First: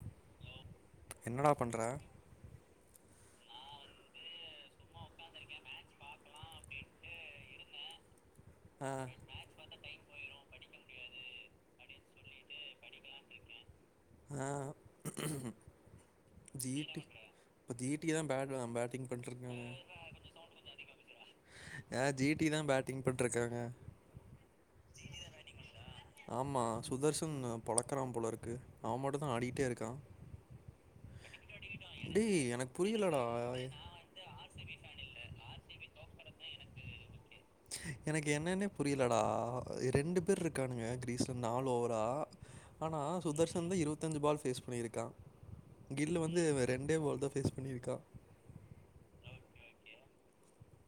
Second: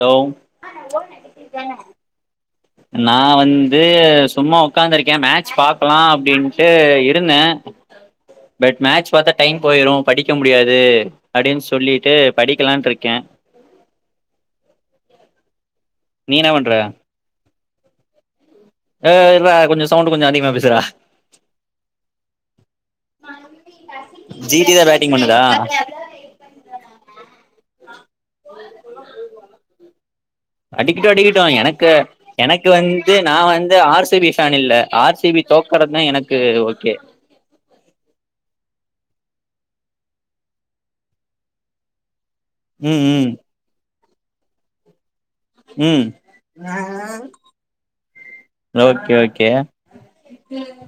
Hello அ நா ஓ நெகட்டிவ் என்னடா தா பண்ற? நா வந்து சும்மா ஒக்காந்துருக்கே மேட்ச் பாக்கலா அப்டின்ட்டு இருந்தே பட் ஆ மேட்ச் பாத்தா டைம் போயிரு படிக்க முடியா து அப்டின் சொல்லிட்டு படிக்கலான் இருக்கே ஆஹ் நீ என்ன பண்ற ஜீட்டு இப்ப ஜி டி எ தா பேட் நா பேட்டிங் இர்றா பண்ட்டுருக்காங்க கொஞ்சோ சவுண்ட் கொஞ்சோ அதிகமா பேசுறா அ ஜீடீ தா பேட்டிங் பண்ணிட்டுருக்காங்க ஜி டி தா பேட்டிங் பண்ணுதா ஆமா சுதர்சன்னு ப்பராம் போல இருக்கு இருக்கான் அடிக்கட்டு அடிக்கட்டு எனக்கு டேய் எனக்கு வந்து புரியலடா நா வந்து ஆர் சி பி ஃபேன் இல்ல ஆர் சி பி பி தோக்கறதுதா எனக்கு ஓகே எனக்கு என்னன்னே புரியலடா அ ரெண்டு பேரு இருக்கானுங்க கிரீஸ்ல நாலு ஓவரா ஆனா ம் ம் சுதர்சன்தா இருவத் தஞ்சு பால் ஃபேஸ் பண்ணிருக்கா ம் கில்லு வந்து ரெண்டே பால்தா ஃபேஸ் பண்ணிருக்கா ஓகே ஓகே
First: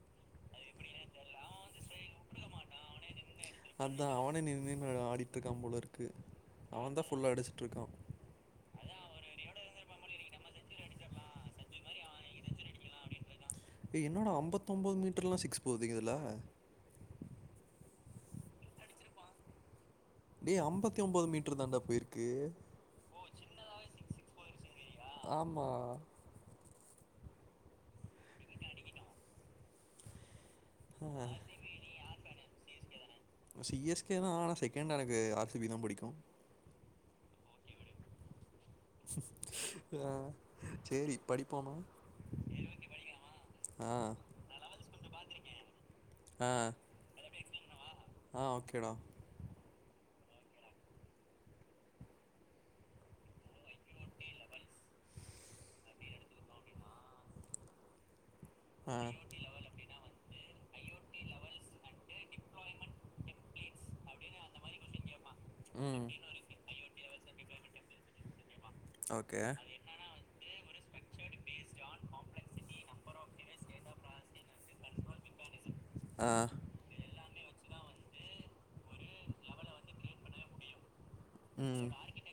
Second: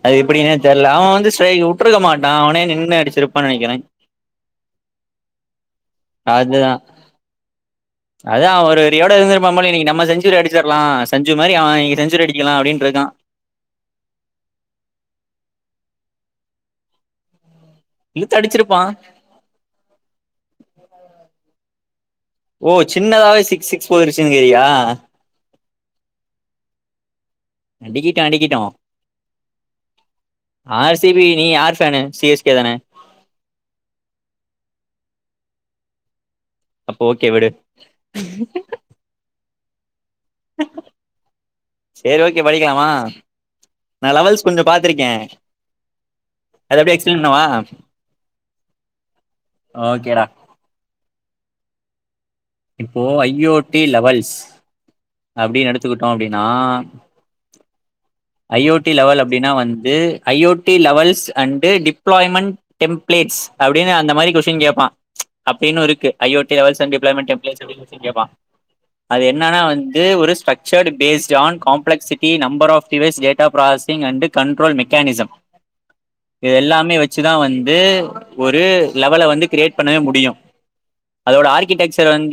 அது எப்டினே தெர்ல அவ வந்து ஸ்ட்ரை உட்டுருக்க மாட்டா அவனே நின்னு அடிச்சிருப் அதா அவனே நின் நின்னு ஆடிட்ருக்கா போலருக்கு அதுதா அவந்தா ஃபுல்லா அடிச்சிட்ருக்கா ஞ்சுரி அடிச்சுர்லா சஞ்சு மாரி அவ நீங்க செஞ்சுரி அடி க்கலா அப்டின்ருக்கா ஏ என்னடா அம்பத்தொம்போது மீட்ருலா சிக்ஸ் போது இதுல இலுத்து அடிச்சிருப்பா டே அம்பத்தி ஒம்போது மீட்ரு தாண்டா விர் ஓ சின்னதாவே சிக்ஸ் சிக்ஸ் போய்ருச் சுங்கிறியா ஆமா அடிக்கிட்டு அடிக்கிட்டோ ஆர் சி பி நீ யார் ஃபேனு சி எஸ் கே தானே சி எஸ் கே தா ஆனா செகண்ட் எனக்கு ஆர் சி பி தா புடிக்கு அப்போ ஓகே விடு ஆஹ் சேரி படி சேரி ஓகே படிக்கலாமா ஆ நா லெவல்ஸ் கொஞ்ச பாத்திருக்கே ஆ அத அப்புடியே எக்ஸ்பிளேன் பண்ண வா ஆ ஓகேடா ஒகே இப்போ ஐ ஓ டி லெவல்ஸ் அப்டின் எடுத்துகிட்டோ அப்டின்னா ஐ ஓ டி ஆ லெவல் அப்டின்னா வந்து I O T levels and tip employment templates அப்டின்னு அந்த மாரி கொஸ்டின் கேப்பா ம் அப்படின்னுருக்கு ஐயோட்டிளவல்ஸ் சட்டிபி ப்ளேமென்ட் [inaudible] சி கேப்பா அது ஓகே என்னன்னா வந்து ஒரு ஸ் செட் பேஸ் ஜான் பிளக்சிட்டி number of device data parsing and control mechanism ஆ இது எல்லாமே வச்சு இதுதா வந்து ஒரு லெவல வந்து கிரியேட் பண்ணவே முடியு அதோட ம் ஆர்கிடெக்சர் வந்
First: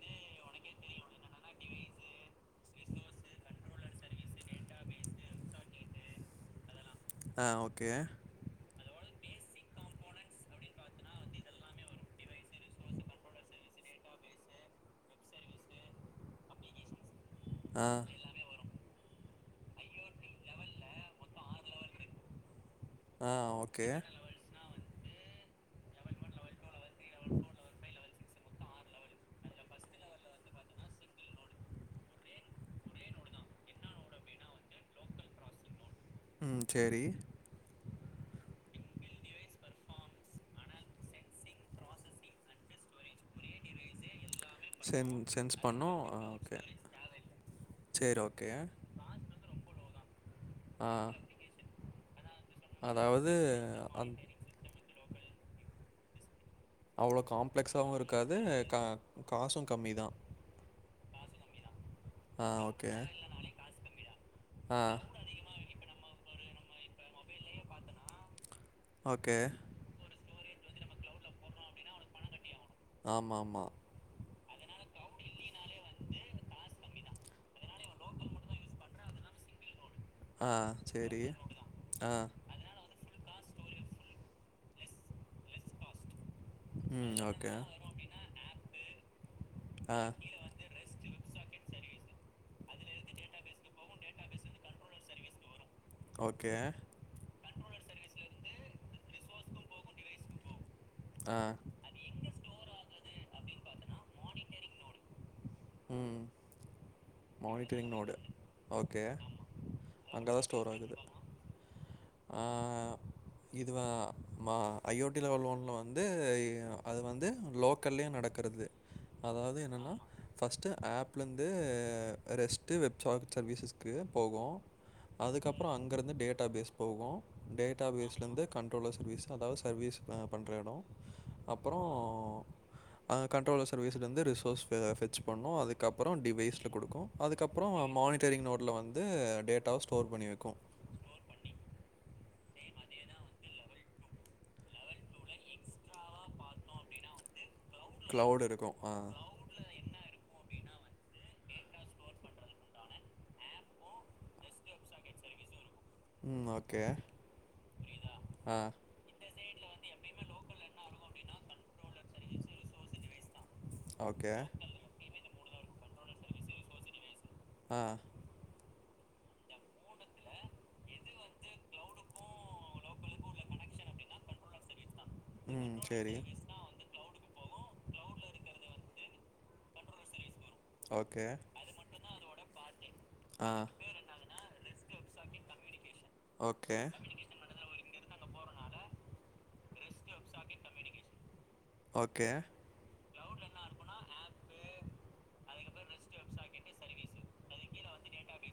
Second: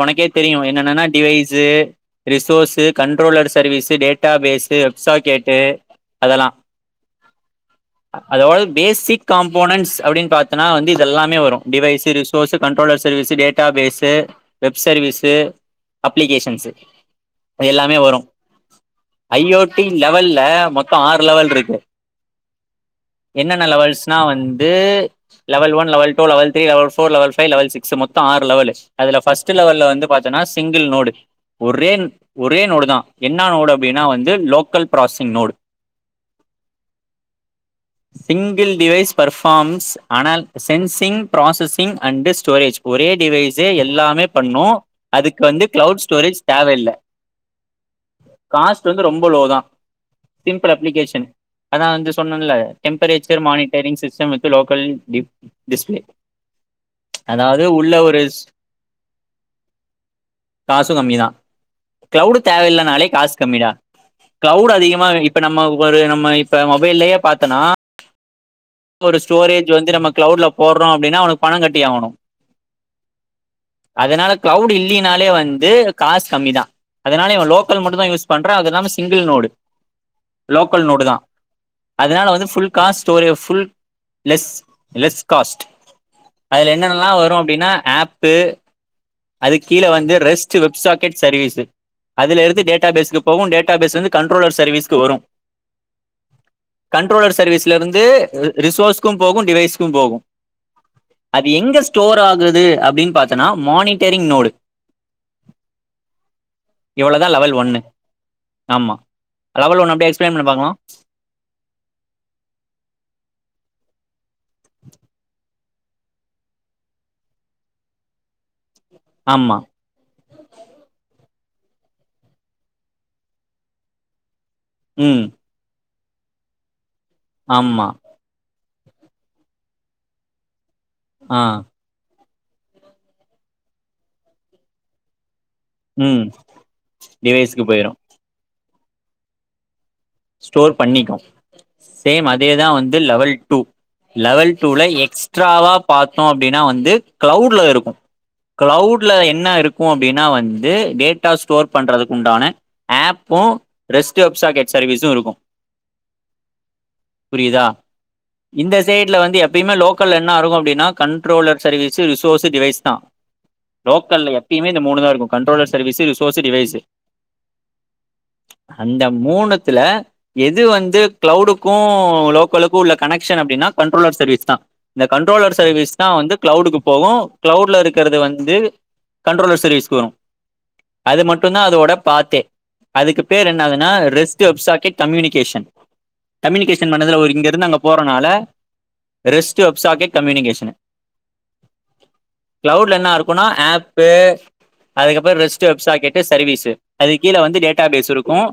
உனக்கே தெரியு என்னன்ன device resource controller service data base வெப்சாெகேட் அதெல்லா ஆ ஓகே பேசிக் காம்போனன்ட்ஸ் அப்படின்னு பார்த்தன்னா வந்து இது எல்லாமே வரும் device resource controller service data base web service applications ஆ எல்லாமே வரும் ஐ ஓ டி லெவல்ல மொத்தோ ஆறு லெவல் இருக்கு ஆ என்னென்ன ஓகே லெவல்ஸ்னா வந்து level one level two level threes web level four level six ஆறு லவல் அதுல பஸ்ட் பிப்து லெவல்ல வந்து பாத்தினா சிங்கிள் நோடு ஒரே ஒரே நோடு தா என்ன நோடு அப்படின்னா வந்து லோக்கல் பராசிசிங் நோட் ம் சேரி சிங்கிள் டிவைஸ் பர்ஃபார்ம்ஸ் அனல் சென்சிங் ப்ராசஸிங் அண்ட் ஸ்டோரேஜ் ஒரே டிவைஸ்ஸே எல்லாமே பண்ணு சென் அதுக்கு சென்ஸ் வந்து பண்ணும் கிளவுட் ஆ ஸ்டோரேஜ் ஓகே தேவையில்ல சரி ஓகே காஸ்ட் வந்து ரொம்ப லோ தா சிம்பல் ஆ அப்ளிகேஷன் அதா வந் சொன்னேல்ல அதாவது டெம்பரேச்சர் மானிட்டரிங் அந் சிஸ்டம் வித் லோக்கல் டிப் டிஸ்ப்ளே அவ்ளோ காம்ப்ளெக்ஸாவும் இருக்காது கா காசும் கம்மி தா காசு கம்மிதா கிளவுடு் ஓகே தேவையில்லனாலே காசு கம்மிடா கிளவுட் ஆ அதிகமா இப்ப நம்ம ஒரு நம்ம இப்ப மொபைல்லயே பாத்தனா ஒரு ஓகே ஸ்டோரேஜ் வந்து நம்ம கிளவு போட்றோ அப்டின்னா அவனுக்கு பணம் கட்டி ஆவணு ஆமாம்மா க்ளவுட் இல்லினாலே வந்து காசு கம்மி தா அதனால இவன் லோக்கல் மட்டுந்தான் யூஸ் பண்றா அதுலாம சிங்கிள் நோடு ஆ லோக்கல் நோடு தா சரி ஆ அதனால வந்து புல் காஸ் ஸ்டோர் எஃப் லெஸ் லெஸ் காஸ்ட் அதுல என்னெல்லா ம் வரும் ஓகே அப்டின்னா ஆப்பூ அது கீழ ஆ வந்து ரெஸ்ட் வெப்சாக்கெட் சர்வீஸு அதுலெடுத்து டேட் டேட்டாபேஸ்க்கு போவும் டேட்டா பேஸ்லந்து கண்ட்ரோலர் சர்வீஸ்கு வரும் கண்ட்ரோலர் சர்வீஸ்லருந்து ரிசோர்ஸ்க்கு போகு டிவைஸ்க்கு போகு அது எங்க ஸ்டோர் ஆகுது அப்டின் பாத் கனா மானிட்டரிங் நோடு ம் இவ்வளவுதான் லெவல் ஒன்னு மானிட்டரிங் நோடு ஆமா ஓகே லெவல் ஒன் அப்படியே அங்க எக்ஸ்பிளைன் தா பண்ணி ஸ்டோர் பார்க்கலாம் ஆகுது ஆ இதுவ மா ஐ ஓ டி லெவல் ஓன்னுல வந்துய் அது வந்து லோக்கல்லயு நடக்குறது ஆமா அதாவது என்னன்னா ஃபஸ்ட்டு ஆப்லந்து ரெஸ்ட்டு வெப்சாக் சர்வீஸஸ்க்கு போகூ ம் அதுக்கப்றொ அங் இங்கருந்து டேட்டா பேஸ் போகூ டேட்டா ஆமா பேஸ்லந்து கண்ட்ரோலர் சர்வீஸ் அதாவது சர்வீஸ் அ பண்ற எடொ ஆ அப்புறோ அங்க கண்ட்ரோலர் சர்வீஸ்லந்து ரிசோர்ஸ் பெ ஃபெச் பண்ணு அதுக்கப்புறோ ம் டிவைஸ்ல குடுக்கு டிவைஸ்க்கு அதுக்கப்றோ போயிடும் மானிட்டரிங் நோட்ல வந் உ டேட்டவ்ஸ் ஸ்டோர் பண்ணிக்கு சேம் அத் தேதான் வந்து லெவல் டூ லெவல் டூல எக்ஸ்ட்ராவா பாத்தோ அப்டினா வந்து கிளவுட்லருக் க்ளவுட் இருக்கும். ஆ. கிளவுட்ல என்ன இருக்கு அப்டினா வந்து டேட் ட்டா ஸ்டோர் பண்றதுக்கு உண்டான ஆப்பும் ரெஸ்ட் வெப்ஸா கெட சர்வீஸு இருக்கும் ம் ஓகே புரியுதா ஆ இந்த சைட்ல வந்து எப்புமே லோக்கல்ல என்னாருக்கு அப்டின்னா கண்ட்ரோலர் சர்வீஸ்ஸு ரிசோர்ஸு டிவைஸ் தா ஓகே லோக்கல்ல எப்பயுமே இந்த மூணு தா இருக்கும் கண்ட்ரோலர் சர்வீஸ் ரிசோர்ஸ் டிவைஸ் ஆ அந்த மூணு ல எது வந்து கிளவுடுக்கும் லோக் [unintelligible] கணேக்க்ஷன் அப்டினா கண்ட்ரோலர் சர்வீஸ் தான் அந்த கன்ட்ரோலர் ம் சர்விஸ் சரி தான் வந்து கிளவுட்க்கு போகும் கிளவுட்ல இருக்குறது வந்து கண்ட்ரோலர் சர்விஸ் [unintelligible] அது ஓகே மட்டும் தான் அதோட பார்த்தே அதுக்கு பேர் ஆ என்னதுனா ரெஸ்க் கம்யூனிகேஷன் ஓகே கம்யூனிகேஷன் பண்ணதுல ஒரு இங்க இருந்து அங்க போறனால ரெஸ்ட் வெப்சாக்கெட் கம்யூனிகேஷன் ஓகே கிளவுட்ல என்ன இருக்கும்னா ஆப்பு அதுக்கப்புறம் ரெஸ்ட் வெப் சாக்கெட் சர்வீஸ் அது கீழே வந்து டேட் டா பேஃசிருக்கும்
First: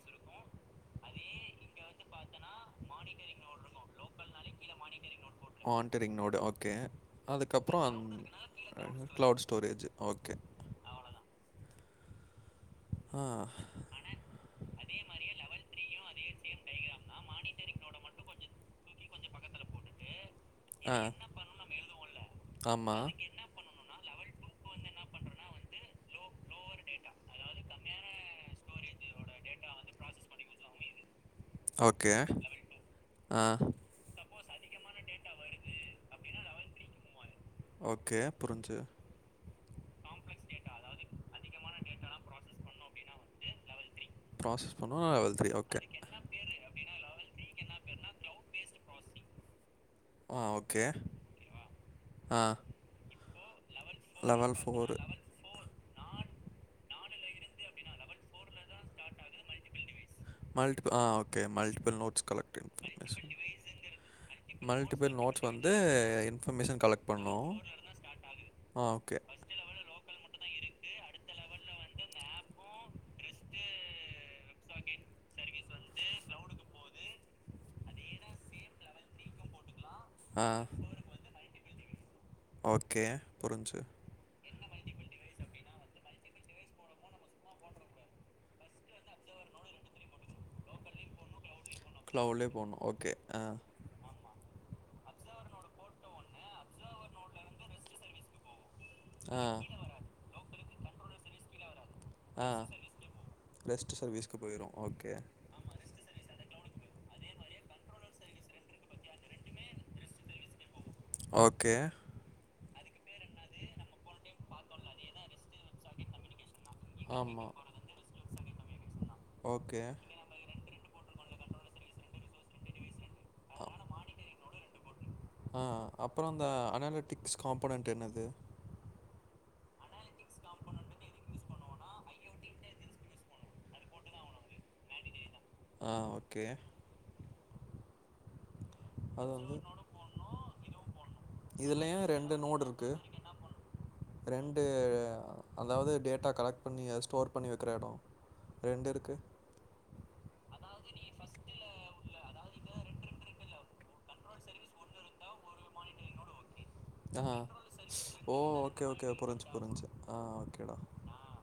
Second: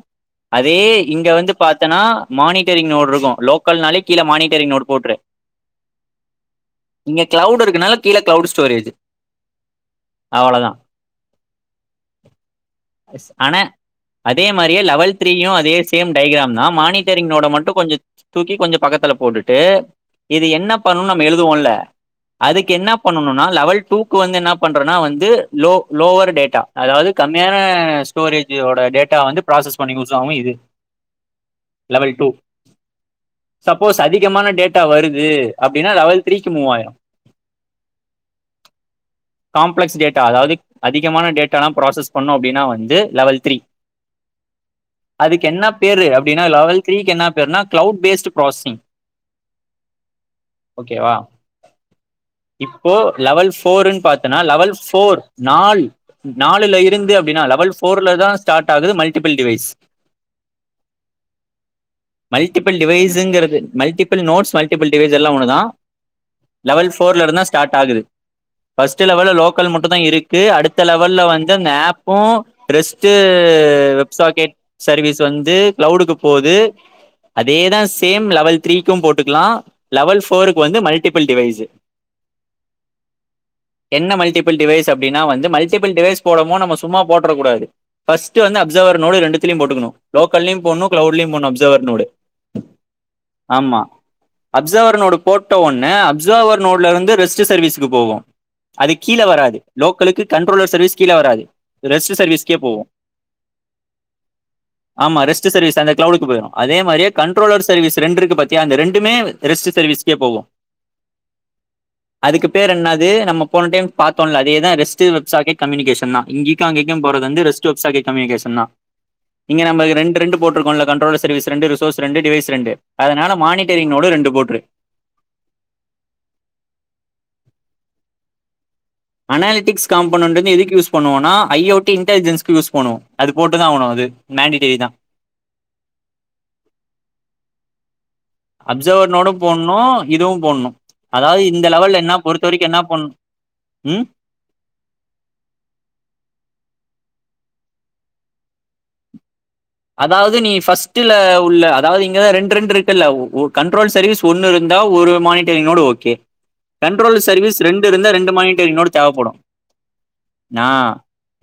அதே இங்க வந்து பார்த்தனா மானிட்டரி் நோட் இருக்கும் லோக்கல்னாலே கீழ மானிட்டரி் நோட போட்டுரு மானிட்டரிங் நோடு ஓகே இங்க கிளவுட் இருக்குனால அதுக்கப்புறம் கீழ cloud storage cloud storage okay அவ்ளதான் ஆ ஆனா அதே மாதிரியே லெவெல் சேம் டைக்கிராம் தான் மானிட்டரினோட மட்டு கொஞ்ச தூக்கி கொஞ்ச பக்கத்துல போட்டுட்டு இது என்ன ஆ பண்ண நம் எழுதுவோம்ல அதுக்கு என்ன ஆமாம் பண்ணும்னா லெவல் டூ இப்ப வந்து என்ன பண்றனா வந்து லோவர் டேட்டா அதாவது கம்மியான ஸ்டோரேஜ் வோட டேட்டா வந்து ப்ராசஸ் பண்ணி குசாவு இது லெவல் ஓகே டூ ஆ சப்போஸ் அதி முக்கியமான டேட்டா வருது அப்டின்னா லெவல் த்ரீக்கு மூவாயிரு ஓகே புரிஞ்சு காம்ப்லக்ஸ் டே டா அதாவது அதிகமான டேட்டால்லா ப்ராசஸ் பண்ணு அப்டின்னா வந்து லெவல் த்ரீ ப்ராசஸ் பண்ணுவோம் லெவல் அதுக்கு த்ரீ என்ன ஓகே பேரு அப்டினா லவல் த்ரீக்கு என்னாப் பேர்னா க்ளவுட் பேஸ்டு ப்ராஸ்சிங் ஆ ஓகே ஓக்கேவா ஆ இப்போ லவல்ஸ் ஃபோருன் பாத்தனா லெவல் லவல் பார்த்தோன்னா ஃபோர் நால் நாலுல இருந்து அப்டினா லவல் ஃபோருல தா ஸ்டாட் ஆகுது மல்ட்டிப் பிள் டிவைஸ் மல்டிபிள் ஆ okay multiple nodes collect multiple information டிவைஸ்ங்குறது information. Multiple nodes multiple device எல்லா மல்டிபிள் நோட்ஸ் ஒன்னுதா கலெக்ட் வந்து device information level collect level ஃபோர்லந்தா பண்ணோம் ஸ்டாட் ஆகுது ஆ ஃபஸ்ட்டு ஓகே லவல்ல லோக்கலு மட்டுதா இருக் அடுத்த லெவல்ல வந்து அந்த ஆப்போ ரெஸ்ட்டு வெப் சோகேட் சர்வீஸ் வந்து க்ளவுடுக்கு போது அதேதா சேம் லவல் த்ரீக்கும் போட்டுக்லா லவல் ஆ ஃபோருக் வந்து மல்ட்டிப்புள் டிவைஸு ஓகே புரிஞ்சு என்ன மல்ட்டிபுள் டிவைஸ் அப்டினா வந்து மல் டிபிள் டிவைஸ் போடமோ நம்ம சும்மா போட்றகூடாது ஃபஸ்ட்டு வந்து அப்ஸ் சோவர் நோடு ரெண்டுத்துலியு போட்டுக்குணு லோக்கல்யு போட்ணு க்ளவுட்லியு போட்னு அப்ஸ் சவர்னோடு க்ளவுட்லேயே போகணும் ஓகே ஆ ஆமா அப்சவர்னோடு போட்ட ஒன்னே அப்சர்வர் நோட்ல வந்து ரெஸ்ட்டு சர்வீஸ்க்கு போவோ அதுக் கீழ ஆ வராது லோக்கலுக்கு கண் [unintelligible] சர்வீஸ் கீழ வராது இத் ரெஸ்ட்டு ஆ சர்வீஸ்க்கே போவோ ரெஸ்ட் சர்வீஸ்க்கு போயிரு ஓகே போய்றோ அதே மாரியே கண்ட்ரோலர் சர்வீஸ் ரெண்ட்ருக்கு பாத்தியா அந்த ரெண்டுமே வ ரெஸ்ட்டு சர்வீ்க்கே போவோ ஓகே பேர் என்னாது நம்மோ போன டைம் பாத்தோல்ல அதே தா ரெஸ்ட்டு வெப் சாக்கேட் கம்யூனிகேஷன் தா இங்கி அங்கிக்கு போறது வந்து ஆமா. ரெஸ்ட்டு வெப் சாக்கேட் கம்யூனிகேஷன் தா இங்க ஓகே. நம்பக்கு ரெண்டு ரெண்டு போட்ருக்கோ ஒன்ல கண்ட்ரோலு சர்வீஸ் ரெண்டு ரிசோர்ஸ் ரெண்டு டிவைஸ் ரெண்டு அதனால மானிட்டரிங்னோடு ரெண்டு போட்ரு ஆ அப்புறோ அந்த அனாலிட்டிக்ஸ் காம்போனன்ட் என்னது அனாலிட்டிக்ஸ் காம்போனன்ட்டு வந்து எதுக்கு யூஸ் பண்ணுவோனா ஐ ஓ டி இன்டேலிஜன்ஸ்க்கு யூஸ் பண்ணுவோ அது போட்டுதா ஆவணோ அது மேண்டிடரி தா ஆ ஓகே அது அப்சர்வர்னோடும் வந்து போடணும் இதுவும் போடணும் அதாவது இந்த இதுலயு லெவல்ல என்ன ரெண்டு பொறுத்த வரைக்கும் என்ன நோட்ருக்கு பண்ணும் ம் ரெண்டு அதாவுது டேட்டா கலக் பண்ணி அது ஸ்டோர் பண்ணி வக்கிற எடோ ரெண்ருக்கு அதாவ்து நீ ஃபஸ்ட்டுல உள்ள அதாவுது இங்கதா ரெண் ரெண்ருக்குல்ல உ உ கண்ட்ரோல் சர்வீஸ் ஒன்னுருந்தா ஒரு மானிட்டரிங்நோடு ஓக்கே கண்ட்ரோலு ஆஹா. சர்வீஸ் ரெண்டு இருந்த ரெண்டு ஓ! ஓகே, மானிட்டர்ங்நோடு ஓகே. தேவப்படு புரிஞ்சுச்சு, புரிஞ்சுச்சு. ஆ, நா ஓகேடா.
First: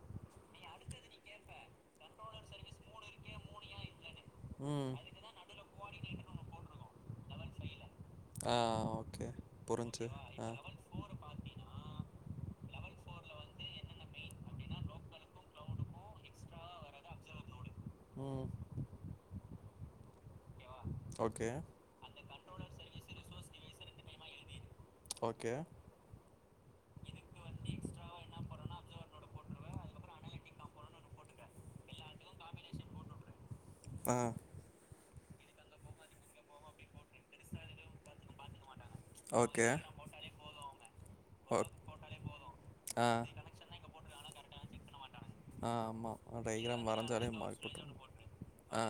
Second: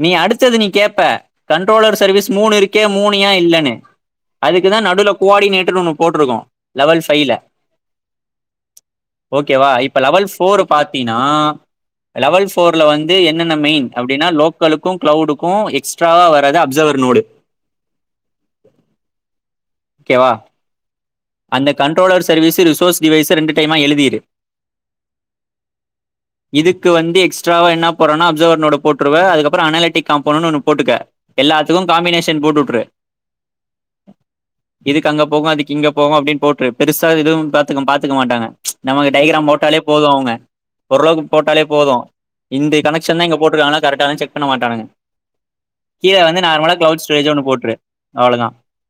நீ அடுத்தது நீ கேப் ப கண்ட்ரோலர் சர்வீஸ் மூணு இருக்கே மூனியா இல்லன்னு அதுக்கு தா ம். நடுல கோஆர்டினேட்டர் ஒன்னு போட்ருக்கோம் லெவல் ஃபைவ்ல ஆ, ஓகே. ஓகேவா இப்ப புரிஞ்சுச்சு. லெவல் ஆ. ஃபோர் பாத்தீனா லெவல் ஃப் ஃபோர்ல வந்து என்னென்ன மெயின் அப்டின்னா லோக்கலுக்கு கிளவுடுக்கு எக்ஸ்ட்ராவா வராது அப்சர்வர் நோடு [inaudible] ஓகே வா ஓகே அந்த கண்ட்ரோலர் சர்வீஸ் ரிசோர்ஸ் டிவைஸ் ரெண்டு டைமா எழுதிடு ஓகே இதுக்கு வந்து எக்ஸ்ட்ராவா என்ன போறனா அப்சர்வர்னோட போட்டுருவே அதுக்கப்புறோ அனாலிட்டிக் காம்போன்னு ஒன்னு போட்டுக்க எல்லாத்துக்கு காம்பினேஷன் போட்டுட்டுரு ஆ இதுக்கு அங்க போகு அதுக்கு இங்க போகு அப்டின்னு போட்ரு பெருசா இதுவும் பாத்து பாத்துக்க மாட்டாங்க நமக்கு டைகிராம் ஓகே போட்டாலே போது அவ்ங்க ஓரளவுக்கு ஓ போட்டாலே போது இந்த ஆ கனெக்க்ஷன் தா இங்க போட்ருக்காங்ளா கரெக்ட் செக் பண்ண மாட்டானுங்க ஆ ஆமா கீழ வந்து நார்மலா டைகிராம் கிளவுட் ஸ்டோரேஜ் வரைஞ்சாலே ஒன்னு மார்க் போட்டுரு போட்ரு அவ்வளவுதான் ஆ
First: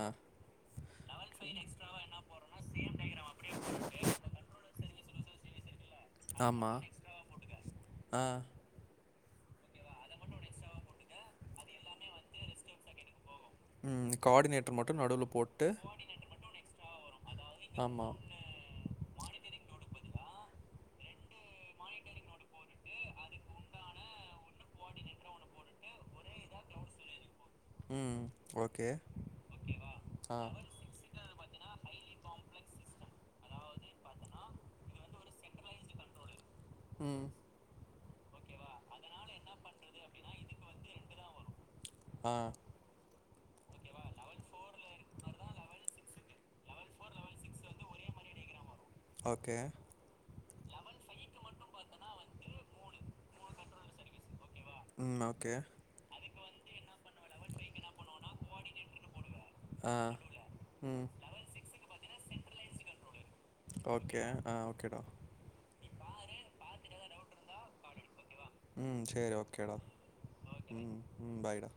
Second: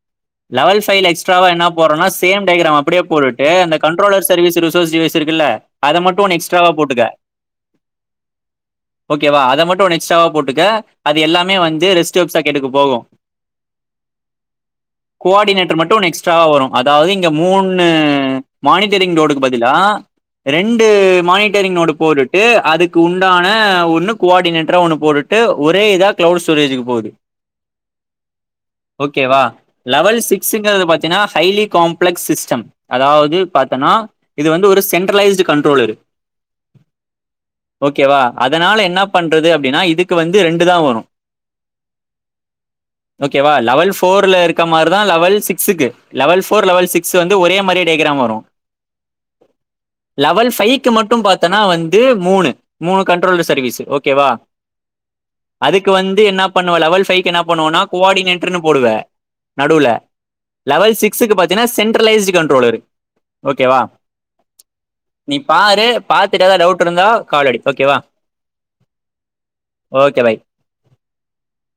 லெவல் ஃபைல்ல எக்ஸ்டராவா என்ன போறோனா சேம் டைகிராம் அப்டிய போட்டுட்டு அந்த கண்ட்ரோலர் சர்வீஸ் ரிசோஸ் டிவைஸ் இருக்குள்ள அத மட்டு ஒன்னு எக்ஸ்ட்ராவா ஆமாம் போட்டுக்க ஆ ஓகேவா அத மட்டு ஒன்னு எக்ஸ்ட்ராவாக போட்டுக்க அது எல்லாமே வந்து ரெஸ்ட்டோப் ஸர்க்கெட்டுக்கு போகு ம் கோடினேட் கோர்டினேட்டர் மட்டு ஒன்னு எக்ஸ்ட்ராவா வரு அதாவது இங்க மூணு ஆமாம் மானிட்டரிங்லோடு கு பதிலா ரெண்டு மானிட்டரிங்னோடு போரிட்டு அதுக்கு உண்டான ஒன்னு கோடினேட்றா ஒன்னு போடுட்டு ஒரோ இதா கிளவுட் ஸ்டோரேஜ்ஜுக்கு போவுது ஓகே லெவல் ஆ சிக்ஸுங்கிறது பாத்தீன்னா ஹைலி காம்ப்ளெக்ஸ் சிஸ்டம் அதாவது பாத்தன்னா இது வந்து ஒரு சென்ட்ரலைஸ்ட் கண்ட்ரோலரு ம் ஓகேவா அதனால என்ன பண்றது அப்டின்னா இதுக்கு வந்து ரெண்டு தா வரு ஆ ஓகேவா லெவல் ஃபோர்ல இருக் க்க மாரி தா லெவல் சிக்ஸ்ஸுக்கு லெவல் ஃபோர் லெவல் சிக்ஸ் வந்து ஒரே மாரியே டைகிராம் வரு ஓகே லெவல் ஃபைக்கு மட்டும் பாத்தனா வந்து மூணு மூணு கண்ட்ரோல்டு சர்வீஸ்சு ஓகேவா ம். ஓகே. அதுக்கு வந்து என்னப் பண்ணுவ லெவல் பைக்கு என்ன பண்ணுவம்னா கோஆடினேட்டர்னு போடுவ நடுல ஆ. லெவல் ம். சிக்ஸுக்கு பாத்தீனா சென்டர்ல் [unintelligible] கண்ட்ரோலறு ஓகேவா ஓகே. ஆ. ஓகேடா. நீ பாரு பாத்துட்டு ஏதோ டவுட் இருந்தா கால் அடி ஓகேவா ம் சரி ஓகேடா ஓகே பாய் ம் ம் ஃபாய்டா